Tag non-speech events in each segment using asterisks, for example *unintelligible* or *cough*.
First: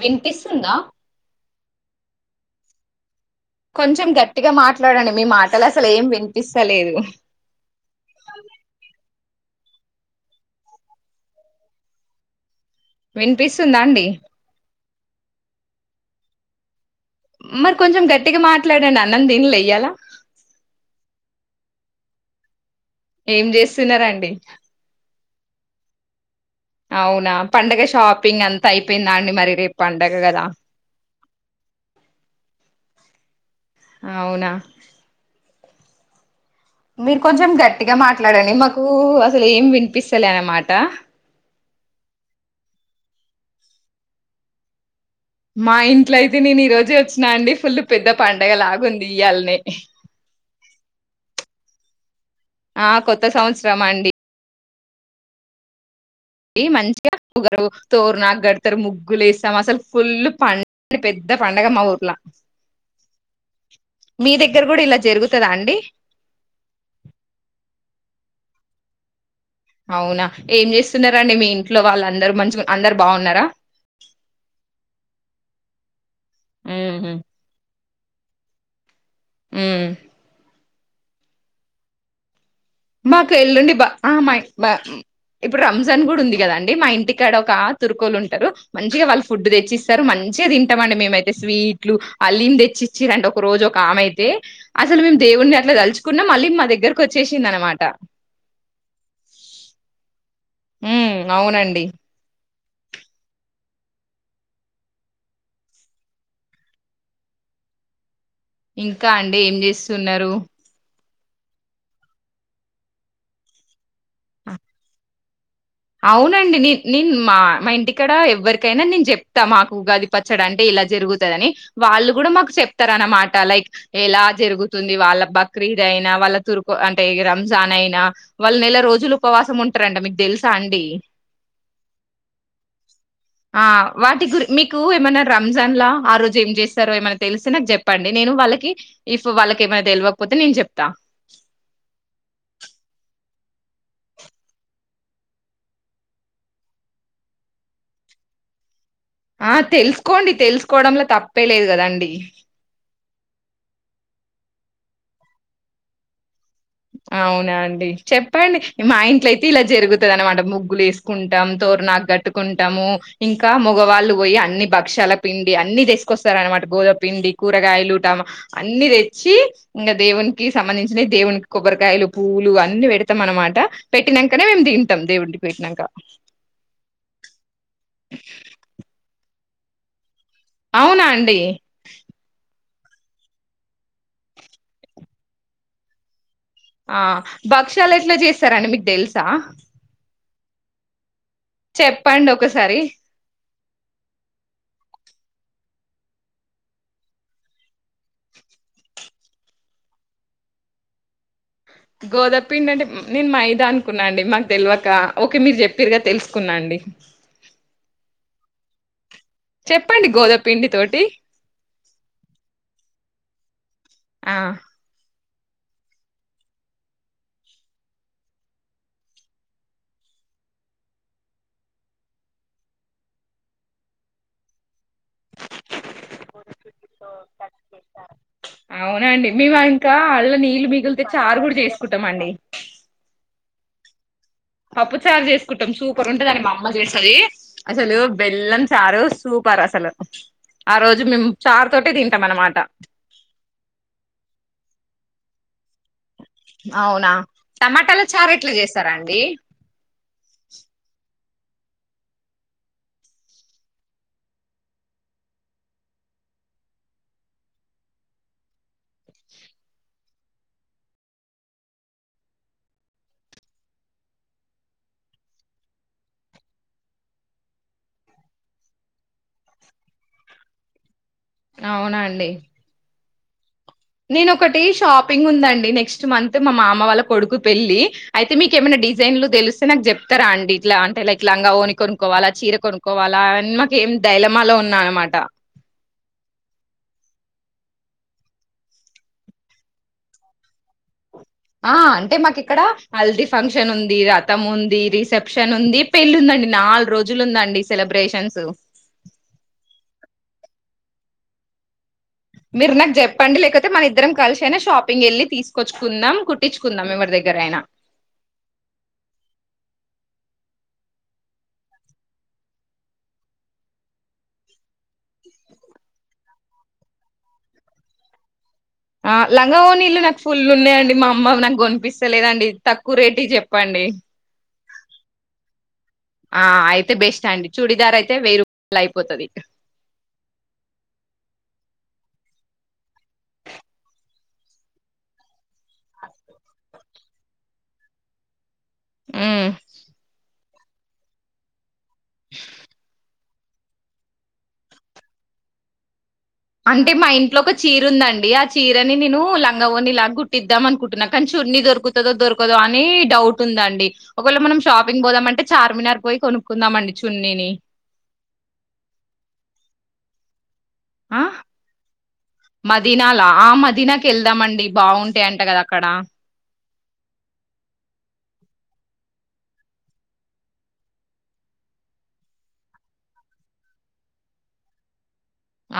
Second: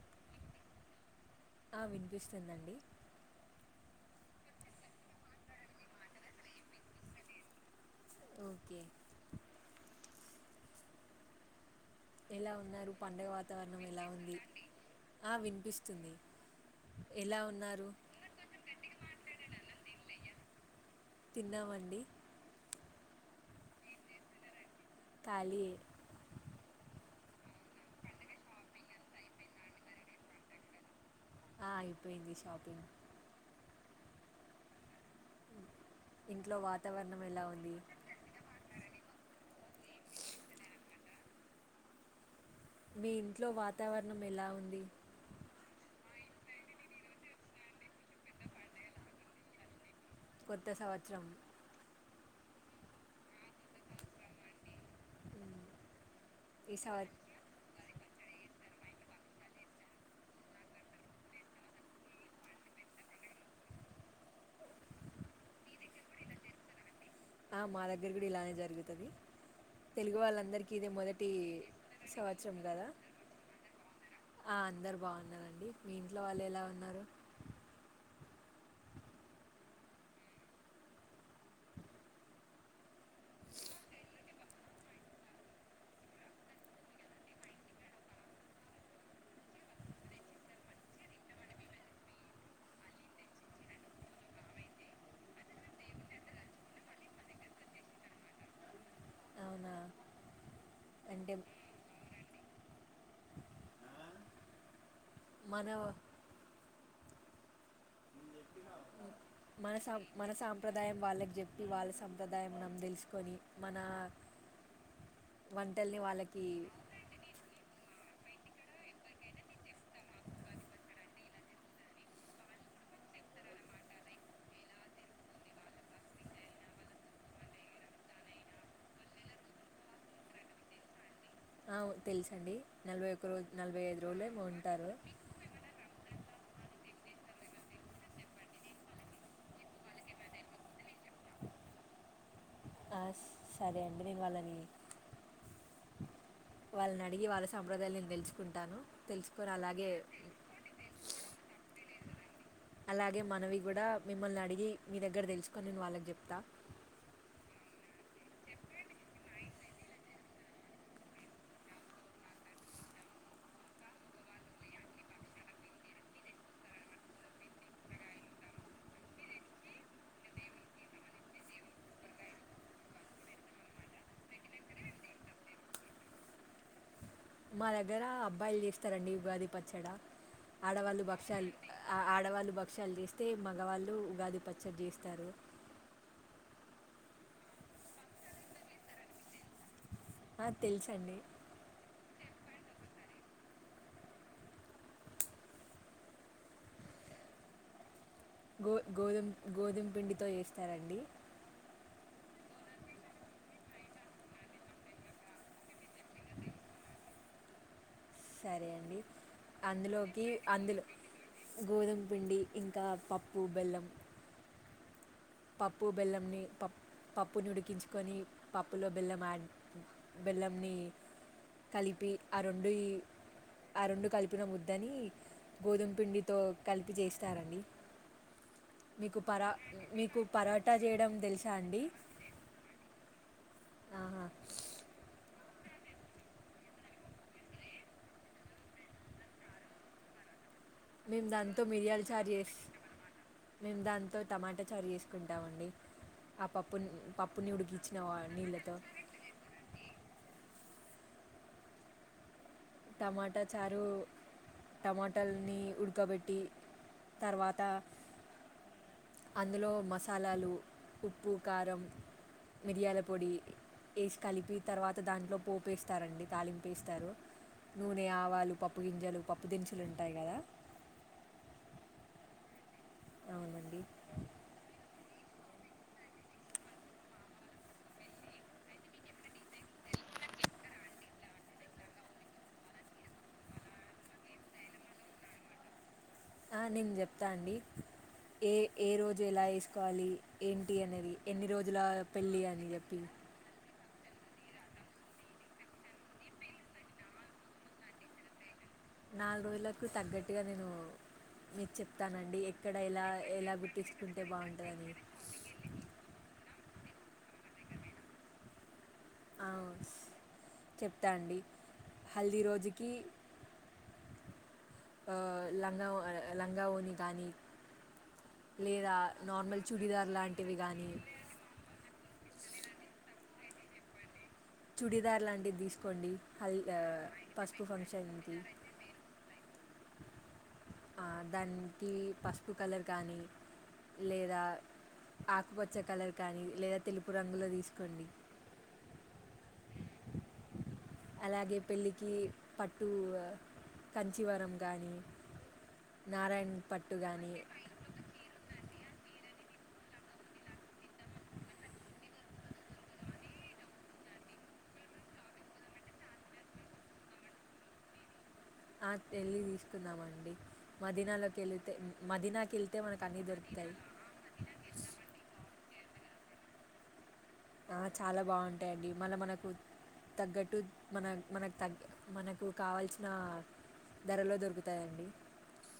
వినిపిస్తుందా ఆ వినిపిస్తుందండి కొంచెం గట్టిగా మాట్లాడండి మీ మాటలు అసలు ఏం వినిపిస్తలేదు ఓకే ఎలా ఉన్నారు పండగ వాతావరణం వినిపిస్తుందా ఎలా అండి ఉంది ఆ వినిపిస్తుంది ఎలా మరి ఉన్నారు కొంచెం గట్టిగా మాట్లాడండి అన్నం తిన్లే ఇయ్యాల తిన్నామండి ఏం చేస్తున్నారండి కాలీ ఏ అవునా పండగ షాపింగ్ అంతా అయిపోయిందా అండి మరి రేపు పండగ కదా ఆ అయిపోయింది షాపింగ్ అవునా ఇంట్లో మీరు వాతావరణం ఎలా కొంచెం ఉంది గట్టిగా మాట్లాడండి మాకు అసలు ఏం వినిపిస్తలే అన్నమాట మీ ఇంట్లో వాతావరణం ఎలా ఉంది మా ఇంట్లో అయితే నేను ఈరోజే వచ్చినా అండి ఫుల్ పెద్ద పండగలా ఉంది ఇయ్యాలనే కొత్త సంవత్సరం ఆ కొత్త సంవత్సరం అండి ఉమ్, ఈ మంచిగా ఉగరు తోర్ నా గడ్ తరు ముగ్గులు వేస్తాం అసలు ఫుల్ పండ పెద్ద పండగ మా ఊర్లా మీ దగ్గర కూడా ఇలా జరుగుతదా అండి ఆ మా దగ్గర కూడా ఇలానే జరుగుతుది అవునా ఏం చేస్తున్నారండి మీ ఇంట్లో వాళ్ళందరూ సంవత్సరం మంచి కదా అందరు బాగున్నారా ఆ అందరు బాగున్నారండి మీ ఇంట్లో వాళ్ళు ఎలా ఉన్నారు ఉహు మ్ మాకు ఎల్లుండి బా ఆ మాయి బా ఇప్పుడు రంజాన్ కూడా ఉంది కదా అండి మా ఇంటికాడ ఒక తుర్కోలు ఉంటారు మంచిగా వాళ్ళు ఫుడ్ తెచ్చిస్తారు మం చిగ తింటామండి మేమయితే స్వీట్లు హలీం తెచ్చి ఇచ్చిర్రు అండి ఒక రోజు ఒక ఆమె అయితే అసలు మేము దే దేవుణ్ణి అట్లా తలుచుకున్నం హలీం మా దగ్గరకు వచ్చేసింది అనమాట అవునా ఉ అంటే అవునండి మన వా ఇంకా అండి ఏం మన సం మన చేస్తున్నరు సాంప్రదాయం వాళ్ళకి చెప్పి వాళ్ళ సంప్రదాయం మనం తెలుసుకొని మన వంటల్ని వాళ్ళకి అవునండి నేన్ నేను మా మా ఇంటి ఇక్కడ ఎవరికైనా నేను చెప్తా మాకు ఉగాది పచ్చడి అంటే ఇలా జరుగుతదని వాళ్ళు కూడా మాకు చెప్తారు అనమాట లైక్ ఎలా జరుగుతుంది వాళ్ళ బక్రీద్ అయినా వాళ్ళ తుర్కు అంటే రంజాన్ అయినా అ వాళ్ళు నెల రోజులు ఉపవాసం ఉంటారంట మీకు తెలుసా అండి ఆ తెలుసండి నలభై ఒక రోజు ఆ నలభై ఐదు వాటి రోజులేమో గురి మీకు ఉంటారు ఏమైనా రంజాన్ లా ఆ రోజు ఏం చేస్తారో ఏమైనా తెలిస్తే నాకు చెప్పండి నేను వాళ్ళకి ఇఫ్ వాళ్ళకి ఏమైనా తెలివకపోతే నేను చెప్తా ఆ సరే అండి నేను వాళ్ళని వాళ్ళని అడిగి వాళ్ళ సాంప్రదాయాలు నేను తెలుచుకుంటాను ఆ తెలుసుకోండి తెలుసుకోవడంలో తప్పే లేదు కదండి అలాగే మనవి కూడా మిమ్మల్ని అడిగి మీ దగ్గర తెలుసుకొని నేను వాళ్ళకి చెప్తా అవునా అండి చెప్పండి మా ఇంట్ల అయితే ఇలా జరుగుతుంది అనమాట ముగ్గులు వేసుకుంటాం తోరణా నాకు గట్టుకుంటాము ఇంకా మగవాళ్ళు పోయి అన్ని భక్షాల పిండి అన్ని తెసుకొస్తారు అనమాట గోదా పిండి కూరగాయలుట అన్ని తెచ్చి ఇగ దేవునికి సంబంధించినవి దేవు కొబ్బరికాయలు పూవ్వులు అన్ని పెడతాం అనమాట పెట్టినాకనే మేము తింటాం దేవుకి పెట్టినా క మా దగ్గర అబ్బాయిలు చేస్తారండి ఉగాది పచ్చడా ఆడవాళ్లు అవునా అండి భక్షాలు ఆడవాళ్లు భ భక్షాలు చేస్తే మగవాళ్ళు ఉగాది పచ్చడి చేస్తారు ఆ భక్షలు ఎట్లా చేస్తారండి మీకు తెలుసా ఆ తెలుసండి చెప్పండి ఒకసారి గో గోధుం గోధుమ పిండితో చేస్తారండి. గోదా పిండి అంటే నేను మైదా అనుకున్నాండి మాకు తెలివక ఒకే మీరు చెప్పారుగా తెలుసుకున్నా అండి, *unintelligible* సరే అండి చెప్పండి అందులోకి గోధపిండి అందులో తోటి గోధుమ పిండి ఇంకా పప్పు కూ బెల్లం ఆ పప్పు బెల్లంని పపు పప్పుని ఉడికించుకొని పప్పులో బెల్లం యాడ్ బెల్లంని కలిపి ఆ రెండు ఆ రెండు కలిపిన ము ముద్దని గోధుమ పిండితో కలిపి చేస్తారండి. మీకు అవునండి పరా మేము ఇంకా మీకు అళ్ళ ఇంకా నీళ్లు పరోటా మిగిలితే చేయడం చారు తెలుసా కూడా చేసుకుంటాం, అండి ఆహా. పప్పు చారు చేసుకుంటాం సూపర్ ఉంటదండి, మా అమ్మ చేస్తుంది అసలు బెల్లం చారు సూ సూపర్ అసలు ఆ రోజు మేము దాంతో చారు తోటే మిరియాలు తింటాం చారు చేస్ అన్నమాట మేము దాంతో టమాటా చారు చేసుకుంటామండి. ఆ పప్పుని అవునా పప్పుని ఉడికించిన టమాటాల వా- చారు ఎట్లా నీళ్ళతో చేస్తారా, అండి టమాటా చారు టమాటల్ని ఉడకబెట్టి, తర్వాత అందులో మసాలాలు ఉప్పు, కారం మిరియాల పొడి వేసి కలిపి తర్వాత దాంట్లో పోపేస్తారండి తాలింపు వేస్తారు, నూనె ఆవాలు పప్పు గింజలు పప్పు దిసులుంటాయి కదా అవునండి, అవునండి నేను ఒకటి షాపింగ్ ఉందండి నెక్స్ట్ మంత్ మా మామ వాళ్ళ కొడుకు పెళ్ళి అయితే మీకే ఏమైనా, డిజైన్లు తెలిస్తే నాకు చెప్తారా అండి ఇట్లా అంటే లైక్ లంగా వోని కొనుక్కవాలా చీర కొనుక్కవాలా ల మా ఏం దైలమాలో ఉన్నా అనమాట ఆ నేను చెప్తా అండి, ఏ ఏ రోజు ఎలా వేసుకోవాలి ఏంటి అనేది, ఎన్ని ఆ రోజుల అంటే మాకి పెళ్ళి ఇక్కడ అని చెప్పి హల్ది ఫంక్షన్ ఉంది. ఈరథం ఉంది, రిసెప్షన్ ఉంది, పెళ్లి ఉందండి నాలుగు రోజులు ఉందాండి సెలబ్రేషన్స్, నాలుగు రోజులకు తగ్గట్టుగా నేను మీకు చెప్తను మీరు నాకు చెప్పండి లేకపోతే మన ఇద్దరం కలిసి అయినా బాగుంటుందని షాపింగ్ వెళ్ళి తీసుకొచ్చుకుందాం కుట్టించు, కుందాం ఎవరి దగ్గరైనా ఆ చెప్తాండి హల్ది రోజుకి, లంగా లంగా వోని కానీ లేదా ఆ లంగా నార్మల్ వొనీళ్ళలు చుడిదార్ నాకు ఫుల్ లాంటివి కానీ ఉన్నాయండి, మా అమ్మ నాకు గోనిపిస్తలేదండి తక్కువ రేట్ చెప్ చెప్పండి, చుడిదార్ లాంటిది తీసుకోండి ఆ హల్ అయితే బెస్ట్ అండి పసుపు చూడిదార్ అయితే ఫంక్షన్కి వెయ్యి రూపాయలు అయిపోతది ఆ దానికి పసుపు కలర్ కాని లేదా ఆకుపచ్చే కలర్ కానీ లేదా తెలుపు రంగులో తీసుకోండి. ఉ అలాగే పెళ్ళికి పట్టు కంచివరం గాను, అంటే మా ఇంట్లో ఒక చీర ఉందండి ఆ చీరు ని నేను లంగా ని ఇలాగ గుట్టిద్దాం అనుకుంటున్నా కానీ చున్నన్ని దొరుకుతుందో దొరకదో అని డౌట్ ఉందండి. డి ఒకవేళ మనం షాపింగ్ పోదామ అంటే చార్మినార్ పోయి కొనుక్కుందాంండి, చున్నీని ఆ వేళ్లిి తీసుకున్నామండి, ఆ మదీనాలోకి వెళితే మదీనాకి వెళితే మనకి అన్నీ మదీనాలా ఆ దొరుకుతాయి. మదీనాకి వెళ్దామండి బాగుంటాయంట కదా అక్కడ ఆ చాలా బాగుంటాయిండి మళ్ళా మనకు తగ్గట్టు మన మనకు తగ్గ మనకు కావాల్సిన, ధరలో దొరుకుతాయండి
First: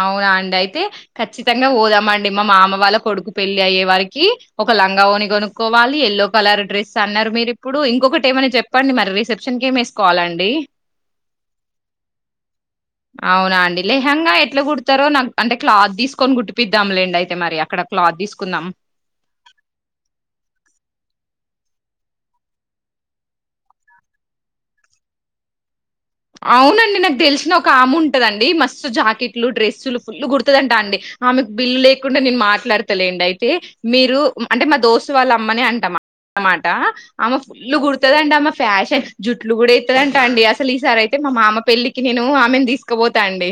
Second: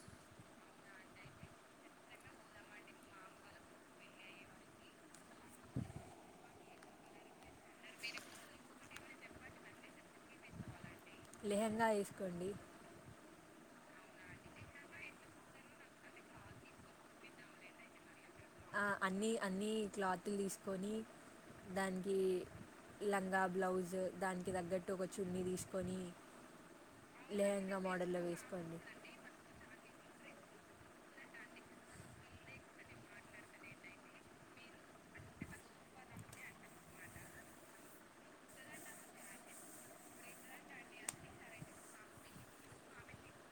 అవునా అండి అయితే ఖచ్చితంగా పోదామండి మా మామ వాళ్ళ కొడుకు పెళ్లి అయ్యే వారికి ఒక లంగా ఒని కొనుక్కోవాలి ఎల్లో కలర్ డ్రెస్ అన్నారు మీరు ఇప్పుడు ఇంకొకటి ఏమన్న చెప్పండి మరి రిసెప్షన్ కి వేసుకోవాలండి లేహంగా వేసుకోండి లేహంగా ఎట్లా కుడతారో నాకు అంటే క్లాత్ తీసుకొని గుట్టిపిద్ధములేండి అయితే మరి అక్కడ క్లాత్ తీసుకని ఆ అన్నీ అన్నీ క్లాతులు తీసుకొని దానికి లంగా బ్లౌజ్ దానికి తగ్గట్టు ఒక చున్నీ తీసుకు అవునండి నాకు తెలిసిన ఒక ఆమె మోడల్లో ఉంటదండి వేసుకోండి మస్తు జాకెట్లు డ్రెస్సులు ఫుల్లు గుడుతుదంటా అండి ఆమెకు బిల్లు లేకుండా నేను మాట్లాడతలేండి అయితే మీరు అంటే మా దోస్తు వాళ్ళు ఆమ్మని అంటామా అనమాట అమ ఫుల్లు కుడుతుదండి అమ్మ ఫ్యాషన్ జుట్లు కూడా ఎత్తదంటా అండి అసలు ఈసారి అయి అంటే మా మామ పెళ్లికి నేను ఆమెను తీసుకుపోతా అండి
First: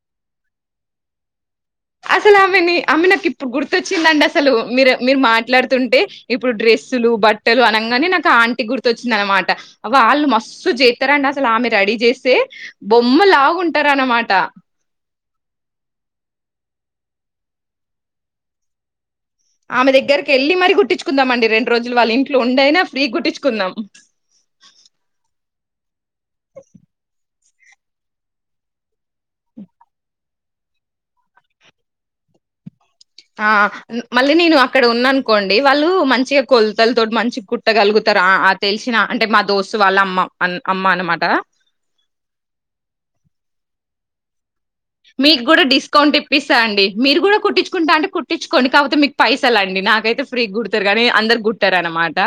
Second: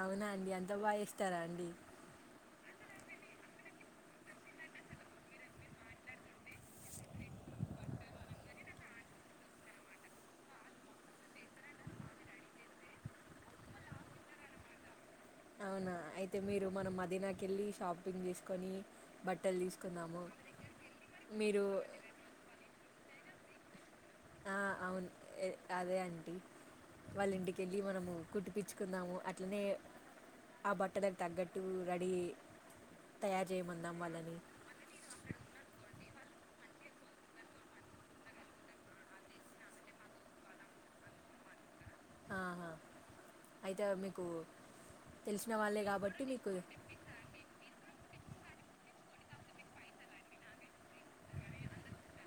అవునా అండి అంత బాగా ఏస్తారా అండి అసలు ఆమెని అమె నాకు ఇప్పుడు గుర్తొచ్చిందండి అసలు మీరు మీరు మాట్లాడుతుంటే ఇప్పుడు డ్రేస్ బస్లు బట్టలు అనగానే నాకు ఆంటి గుర్తు వచ్చింది అనమాట వాళ్ళు మస్తు చేస్తారండి అసలు ఆమె రెడీ చేస్తే బొమ్మలాగ ఉంటారు అన్నమాట అవునా అయితే మీరు మనం మదీనాకి వెళ్ళి షాపింగ్ చేసుకొని బట్టలు ఆమె తీసుకుందాము దగ్గరకి వెళ్ళి మరి గుట్టించుందాంమండి మీరు రెండు రోజులు వాళ్ళ ఇంట్లో ఉండైనా ఫ్రీ గుట్టించుందాం ఆ, అవును అదే అంటి వాళ్ళ ఇంటికి వెళ్ళి మనము కుట్పచ్చుకున్నాము అట్లనే ఆ బట్టల తగ్గట్టు రెడీ ఆ తయారు చేయమందాం మళ్ళీ వాళ్ళని నేను అక్కడ ఉన్నా అనుకోండి వాళ్ళు మ మంచిగా కొలతలతోటి మంచి కుట్టగలుగుతారు ఆ ఏం తెలిసిన అంటే మా దోస్తు వాళ్ళ అమ్మ అమ్మ అనమాట ఆహా అయితే మీకు మీకు తెలిసిన కూడా వాళ్ళే డిస్కౌంట్ కాబట్టి మీకు ఇప్పిస్తా అండి మీరు కూడా కుట్టించుకుంటా అంటే కుట్ గుట్టించుకోండి కాకపోతే మీకు పైసలులాండి నాకైతే ఫ్రీ గుడతారు కానీ అందరు కుట్టారు అనమాట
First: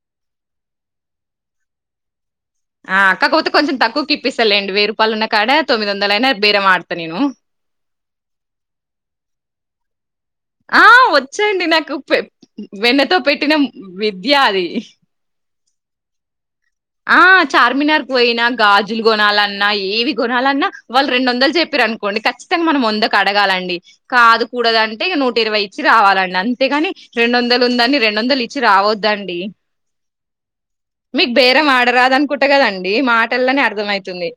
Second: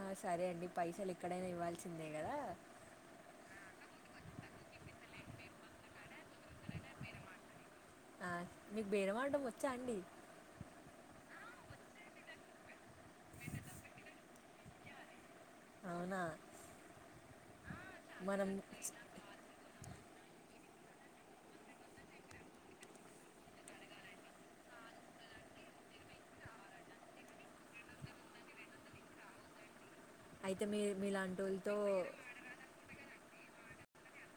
ఆ సరే అండి పైసలు ఎక్కడైనా ఇవ్వాల్సిందే కదా ఆ కాకపోతే కొంచెం తక్కువకు ఇప్పస్తాలేండి వెయ్యి రూపాయలున్నా కాడ తొమ్మిది వందల అయిన బేరం ఆడతా నేను ఆ మీకు బెరమరడం వచ్చా అండి వచ్చాండి నాకు పే వెన్నతో పెట్టిన విద్య అది అవునా ఆ చార్మినార్ కి పోయినా మనం గాజులు కొనాలన్నా ఏవి కోనాలన్నా వాళ్ళు రెండు వందలు చెప్పారు అనుకోండి ఖచ్చితంగా మనం వందకు అడగాలండి కాదు కూడదు అని అంటే నూట ఇరవై ఇచ్చి రావాలండి అంతేగాని రెండు వందలు ఉందని రెండు వందలు ఇచ్చి రావద్దండి అయితే మీ మీకు మీలాంటి బేరేం వాళ్ళతో ఆడరాదనుకుంటే కదండి మాటల్లోనే అర్థం ఆయుతుంది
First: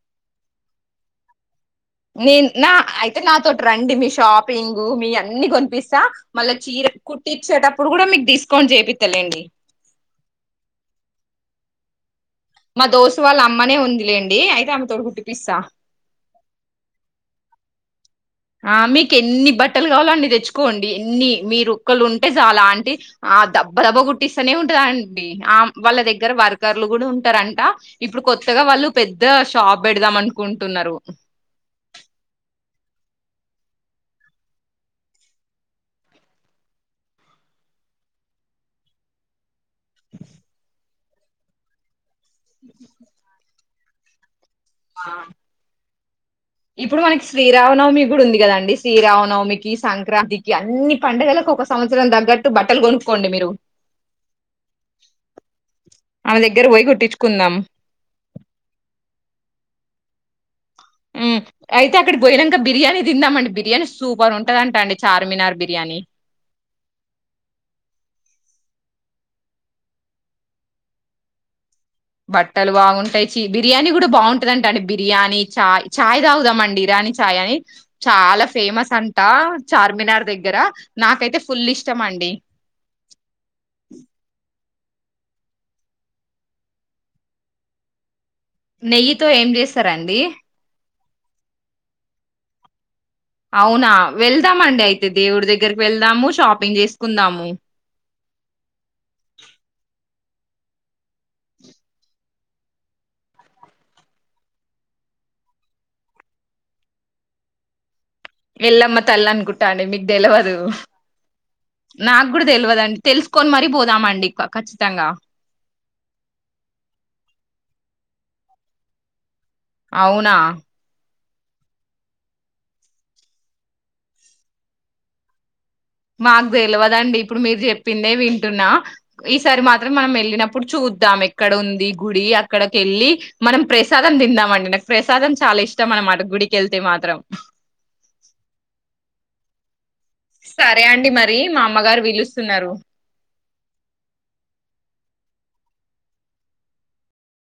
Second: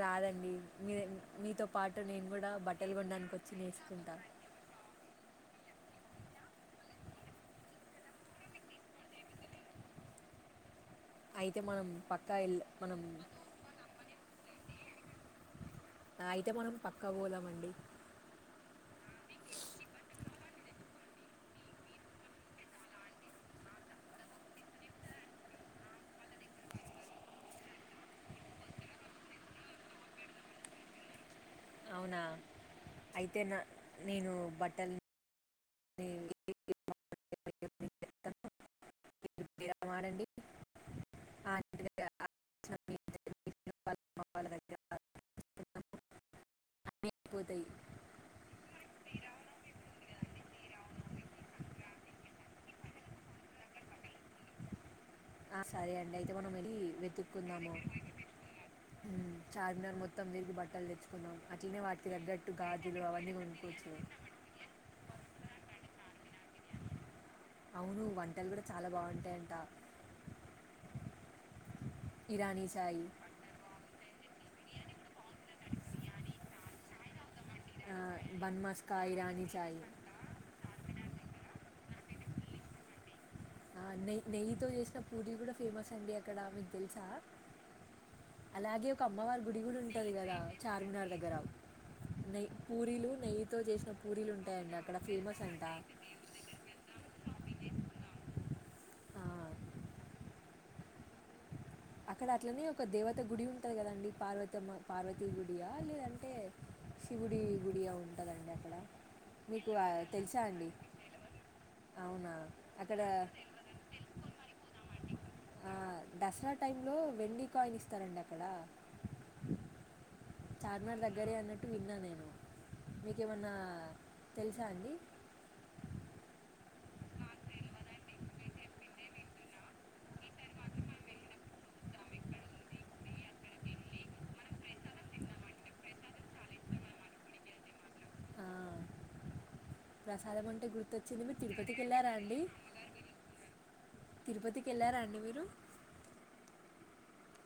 రాదండి మీ మీతో పాటు నేను కూడా బట్టాలకోనడానికి వచ్చి నేర్చుకుంటాను ఇంగు మీ అన్నీ అన్నీ కోనిపిస్తా మళ్ళీ చీర కుట్టిచ్చేటప్పుడు కూడా మీకు డిస్కౌంట్ చెపిస్తాలేండి అయితే మనం పక్క మా దోస్త్ వాళ్ళ అమ్మనే ఉందిలేండి అయితే ఆమె తోటీ కుట్టిపిస్త అయితే మనం పక్కా పోదాం అండి ఆ మీకు ఎన్ని బట్టలు కావలో అన్ని తెచ్చుకోండి ఎన్ని మీరు ఓక్కలు ఉంటే చాలా అంటి దబ్బ దబ్బ గుట్టిస్తనే ఉంటదండి ఆ వాళ్ళ దగ్గర వర్కర్లు కూడా ఉంటారంట ఇప్పుడు కొ కొత్తగా వాళ్ళు పెద్ద షాప్ పెడదాం అనుకుంటున్నారు అవునా అయితే నా నేను బట్టలు *inaudible* *unintelligible* ఆలోచన మీ *inaudible* *inaudible* ఆఁ ఇప్పుడు అన్నీ మనకి అయిపోతాయి శ్రీరామనవమి కూడా ఉంది కదండి శ్రీరామనవమికి ఈ సంక్రాంతికి అన్ని పండుగలకు ఒక సంవత్సరం తగ్గట్టు బట్టలు కొనుక్కోండి మీరు. ఆ సరే అండి అయితే ఆమె మనం దగ్గర వెళ్ళి పోయి కుట్టించుకుందాం వెతుక్కుందాము మ్మ్ చార్మినార్ మొత్తం తిరిగి బట్టలు తెచ్చుకుదం. ఉమ్ అయితే అక్కడికి బొయినంక బిర్యానీ తిందామండి బిర్యానీ కొనుక్కోవచ్చు సూపర్ ఉంటదంటా అండి చార్మినార్ బిర్యానీ. అవును వంటలు కూడా చాలా బాగుంటాయంట. ఇరానీ బట్టలు చాయ్ బాగుంటాయి, చి బిర్యానీ కూడా బాగుంటదంట అండి బిర్యానీ చాయ్, చాయ్ తాగుదాంమండి ఇరాని చాయని ఆ, చాలా బన్ ఫేమస్ మస్కా అంటా ఇరానీ చాయ్ చార్మినార్ దగ్గర నాకైతే ఫుల్ ఇష్టం అండి. ఆ నెయ్ నెయ్యితో చేసిన పూరి కూడా ఫేమస్ అండి అక్కడ మీకు తెలుసా! అలాగే ఒక నెయ్యితో అమ్మవారి ఏం గుడి గూడ ఉంటది చేస్తారండి కదా, చార్మినార్ దగ్గర. నెయ్ పూరీలు నెయ్యితో అవునా చేసిన పూరీలు ఉంటాయండి వెళ్దామండి అక్కడ అయితే ఫేమస్ దేవుడి అంట దగ్గరకి వెళ్దాము, షాపింగ్ చేసుకుందాము. ఆ, అక్కడ అట్లనే ఒక దేవత గుడి ఉంటది కదండి పార్వతమ పార్వతి గుడియా లేదంటే, శిషవుడి గుడియా ఉం ఎళ్ళమ్మ తల్లి అనుకుంట అండి మీకు తెలుసా తెలవదు. అండి అవునా నాక్కూడ తెలువదండి, అక్కడ తెలుసుకొని మరీ పోదామండి ఖచ్చితంగా. ఆఁ దసరా టైంలో వెండి కాయిన్ ఇస్తారండి అక్కడా అవునా దగ్గరే అన్నట్టు విన్నా నేను. మీకు ఏమన్నా తెలుసా అండి? మాకు తెలువదండి ఇప్పుడు మీరు చెప్పిందే వింటున్నా, ఈసారి మాత్రం మనం వెళ్ళినప్పుడు చూ ద్దాం ఎక్కడ ఉంది గుడి అక్కడకి వెళ్ళి మనం ప్రసాదం తిందామండి, నాకు ప్రసాదం చాలా ఇష్టం. అనమాట గుడికి వెళ్తే మాత్రం. ఆ, ప్రసాదం అంటే సరే అండి గుర్తొచ్చింది, మీరు మరి మా తిరుపతికి అమ్మగారు వెళ్ళారా అండి? పిలుస్తున్నారు తిరుపతికి వెళ్ళారా అండి మీరు?